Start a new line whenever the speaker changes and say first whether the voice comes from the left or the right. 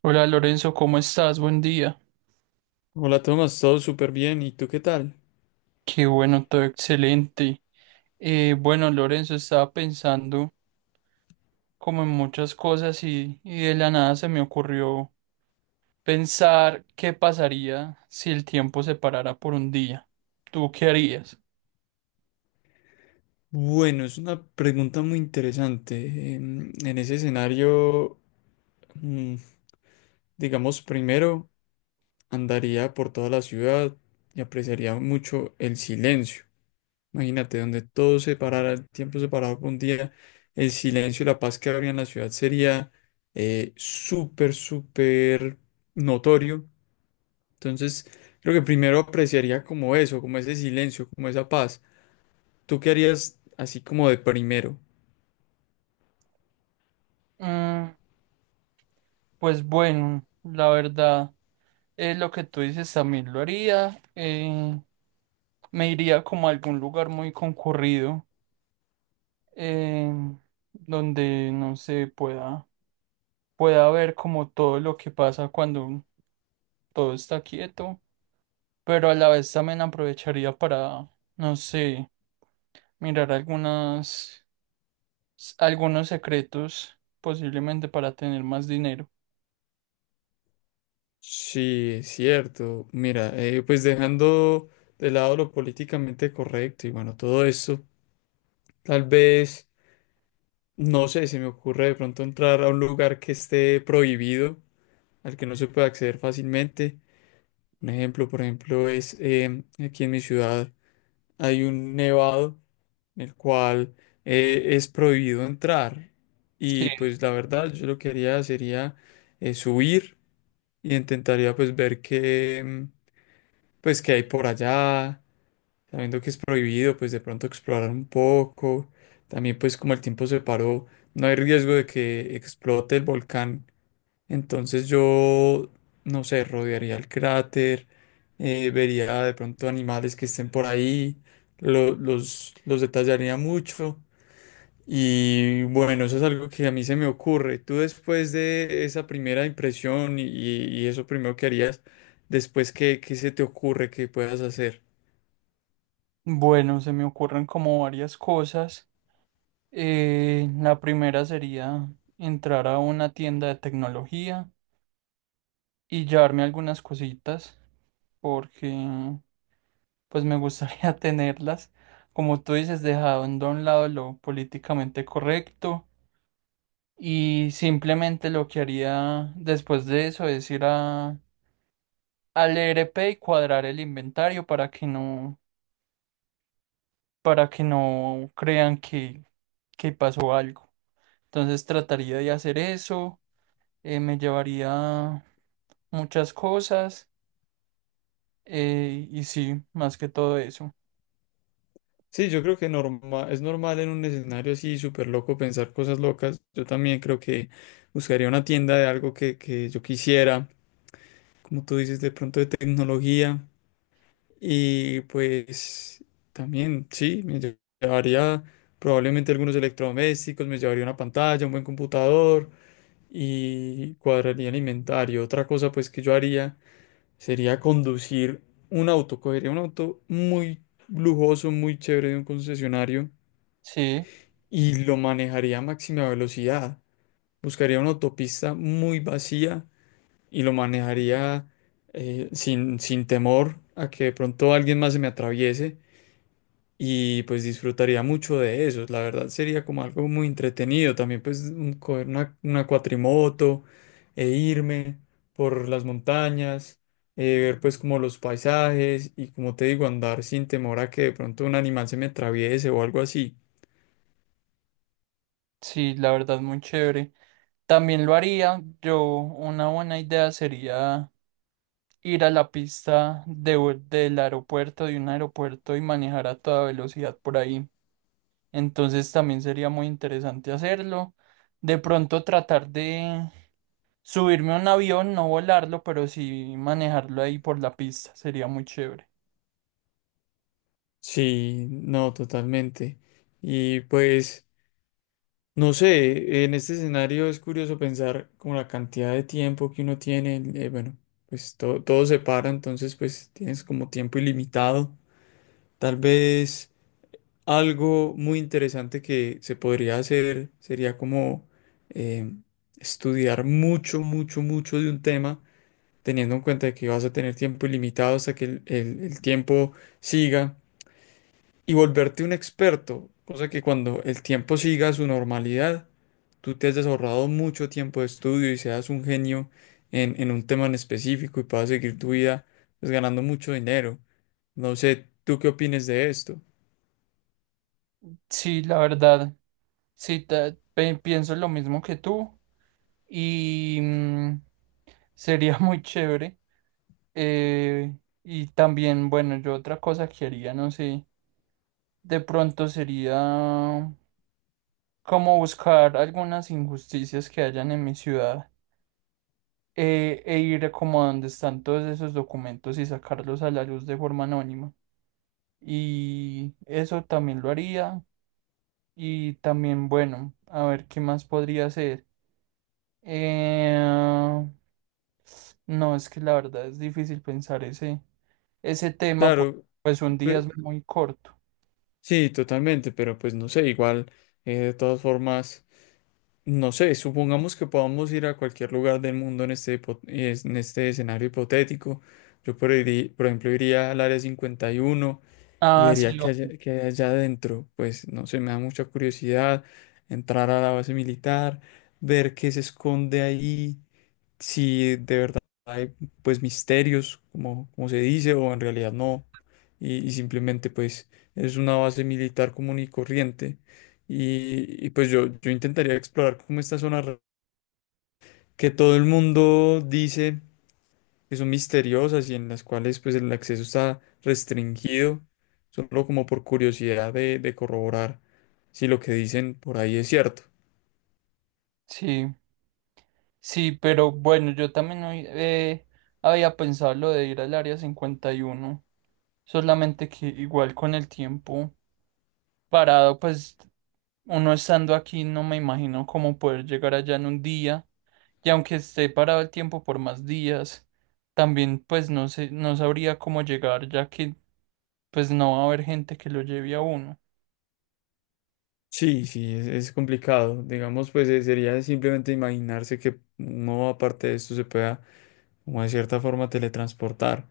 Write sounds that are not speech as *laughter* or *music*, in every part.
right: Hola Lorenzo, ¿cómo estás? Buen día.
left: Hola Tomás, todo súper bien. ¿Y tú qué tal?
right: Qué bueno, todo excelente. Bueno, Lorenzo, estaba pensando como en muchas cosas y de la nada se me ocurrió pensar qué pasaría si el tiempo se parara por un día. ¿Tú qué harías?
left: Bueno, es una pregunta muy interesante. En ese escenario, mm, digamos, primero andaría por toda la ciudad y apreciaría mucho el silencio. Imagínate, donde todo se parara, el tiempo se parara por un día, el silencio y la paz que habría en la ciudad sería súper, súper notorio. Entonces, creo que primero apreciaría como eso, como ese silencio, como esa paz. ¿Tú qué harías así como de primero?
right: Mm, pues bueno, la verdad, es lo que tú dices también lo haría. Me iría como a algún lugar muy concurrido, eh, donde no se pueda ver como todo lo que pasa cuando todo está quieto, pero a la vez también aprovecharía para, no sé, mirar algunas, algunos secretos, posiblemente para tener más dinero.
left: Sí, es cierto. Mira, pues dejando de lado lo políticamente correcto y bueno, todo eso, tal vez, no sé, se me ocurre de pronto entrar a un lugar que esté prohibido, al que no se pueda acceder fácilmente. Un ejemplo, por ejemplo, es aquí en mi ciudad hay un nevado en el cual es prohibido entrar. Y
right: Sí.
left: pues la verdad, yo lo que haría sería subir. Y intentaría pues ver qué, pues, qué hay por allá, sabiendo que es prohibido, pues de pronto explorar un poco. También pues como el tiempo se paró, no hay riesgo de que explote el volcán. Entonces yo, no sé, rodearía el cráter, vería de pronto animales que estén por ahí, los detallaría mucho y bueno, eso es algo que a mí se me ocurre. Tú después de esa primera impresión y eso primero que harías, después qué se te ocurre que puedas hacer.
right: Bueno, se me ocurren como varias cosas. La primera sería entrar a una tienda de tecnología y llevarme algunas cositas, porque pues me gustaría *laughs* tenerlas. Como tú dices, dejando a un lado lo políticamente correcto y simplemente lo que haría después de eso es ir a, al ERP y cuadrar el inventario para que no crean que pasó algo. Entonces trataría de hacer eso, me llevaría muchas cosas y sí, más que todo eso.
left: Sí, yo creo que es normal en un escenario así súper loco pensar cosas locas. Yo también creo que buscaría una tienda de algo que yo quisiera, como tú dices, de pronto de tecnología. Y pues también, sí, llevaría probablemente algunos electrodomésticos, me llevaría una pantalla, un buen computador. Y cuadraría el inventario. Otra cosa pues que yo haría sería conducir un auto, cogería un auto muy lujoso, muy chévere de un concesionario
right: Sí,
left: y lo manejaría a máxima velocidad. Buscaría una autopista muy vacía y lo manejaría sin temor a que de pronto alguien más se me atraviese y pues disfrutaría mucho de eso. La verdad sería como algo muy entretenido. También pues coger una cuatrimoto e irme por las montañas, ver pues como los paisajes y como te digo, andar sin temor a que de pronto un animal se me atraviese o algo así.
right: sí, la verdad, muy chévere. También lo haría. Yo, una buena idea sería ir a la pista del aeropuerto, de un aeropuerto y manejar a toda velocidad por ahí. Entonces también sería muy interesante hacerlo. De pronto tratar de subirme a un avión, no volarlo, pero sí manejarlo ahí por la pista. Sería muy chévere.
left: Sí, no, totalmente. Y pues. No sé, en este escenario es curioso pensar como la cantidad de tiempo que uno tiene, bueno, pues todo se para, entonces pues tienes como tiempo ilimitado. Tal vez algo muy interesante que se podría hacer sería como eh, estudiar mucho, mucho, mucho de un tema, teniendo en cuenta que vas a tener tiempo ilimitado hasta que el tiempo siga y volverte un experto, cosa que cuando el tiempo siga su normalidad, tú te has ahorrado mucho tiempo de estudio y seas un genio en un tema en específico y puedas seguir tu vida pues, ganando mucho dinero. No sé, ¿tú qué opines de esto?
right: Sí, la verdad. Sí, pienso lo mismo que tú. y mm, sería *laughs* muy chévere. Eh, y también, bueno, yo otra cosa que haría, no sé, de pronto sería como buscar algunas injusticias que hayan en mi ciudad, e ir como a donde están todos esos documentos y sacarlos a la luz de forma anónima. Y eso también lo haría. Y también, bueno, a ver qué más podría hacer. Eh, no, es que la verdad es difícil pensar ese tema porque
left: Claro,
right: pues un día es
left: pues,
right: muy corto.
left: sí, totalmente, pero pues no sé, igual, de todas formas, no sé, supongamos que podamos ir a cualquier lugar del mundo en este, en este escenario hipotético. Por ejemplo iría al área 51 y
right: Ah, sí,
left: vería que hay allá adentro. Pues no sé, me da mucha curiosidad entrar a la base militar, ver qué se esconde ahí, si de verdad hay pues misterios, como se dice, o en realidad no. Y simplemente pues es una base militar común y corriente. Pues yo intentaría explorar como esta zona que todo el mundo dice que son misteriosas y en las cuales pues el acceso está restringido, solo como por curiosidad de corroborar si lo que dicen por ahí es cierto.
right: sí, sí, pero bueno, yo también hoy, había pensado lo de ir al área 51, solamente que igual con el tiempo parado, pues uno estando aquí no me imagino cómo poder llegar allá en un día y aunque esté parado el tiempo por más días, también pues no sé, no sabría cómo llegar ya que pues no va a haber gente que lo lleve a uno.
left: Sí, sí, es, complicado. Digamos, pues sería simplemente imaginarse que no aparte de esto se pueda, como de cierta forma, teletransportar.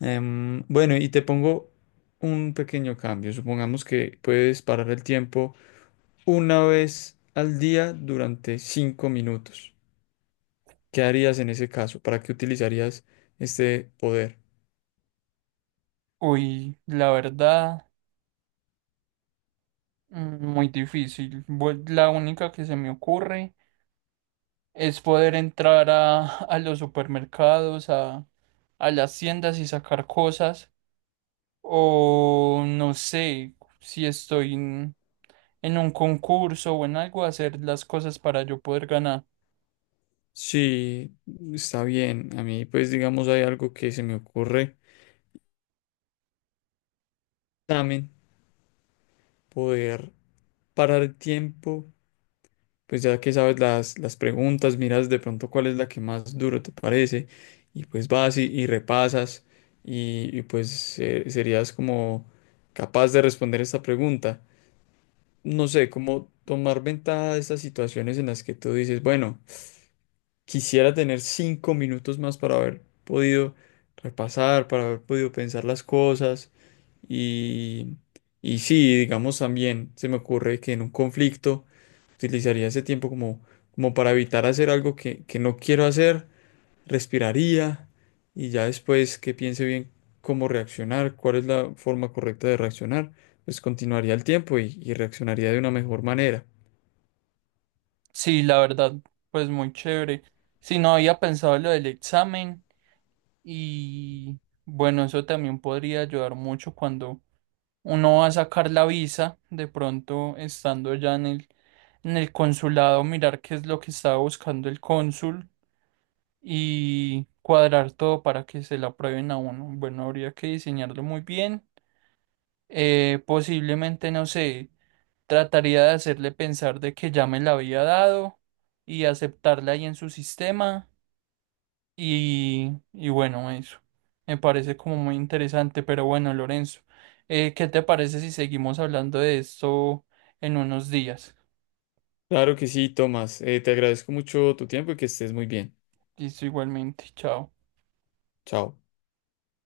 left: Bueno, y te pongo un pequeño cambio. Supongamos que puedes parar el tiempo una vez al día durante 5 minutos. ¿Qué harías en ese caso? ¿Para qué utilizarías este poder?
right: Uy, la verdad. Mm, muy difícil. La única que se me ocurre es poder entrar a los supermercados, a las tiendas y sacar cosas. O no sé si estoy en un concurso o en algo, hacer las cosas para yo poder ganar.
left: Sí, está bien. A mí, pues, digamos, hay algo que se me ocurre también, poder parar el tiempo, pues ya que sabes las preguntas, miras de pronto cuál es la que más duro te parece y pues vas y repasas y pues serías como capaz de responder esta pregunta. No sé, cómo tomar ventaja de estas situaciones en las que tú dices, bueno, quisiera tener 5 minutos más para haber podido repasar, para haber podido pensar las cosas. Y, y sí, digamos también, se me ocurre que en un conflicto utilizaría ese tiempo como, como para evitar hacer algo que no quiero hacer, respiraría y ya después que piense bien cómo reaccionar, cuál es la forma correcta de reaccionar, pues continuaría el tiempo y reaccionaría de una mejor manera.
right: Sí, la verdad, pues muy chévere. Si no había pensado lo del examen y bueno, eso también podría ayudar mucho cuando uno va a sacar la visa, de pronto estando ya en el consulado, mirar qué es lo que estaba buscando el cónsul y cuadrar todo para que se la aprueben a uno. Bueno, habría que diseñarlo muy bien. Posiblemente, no sé, trataría de hacerle pensar de que ya me la había dado y aceptarla ahí en su sistema. Y bueno, eso me parece como muy interesante, pero bueno, Lorenzo, ¿qué te parece si seguimos hablando de esto en unos días?
left: Claro que sí, Tomás. Te agradezco mucho tu tiempo y que estés muy bien.
right: Listo, igualmente, chao.
left: Chao.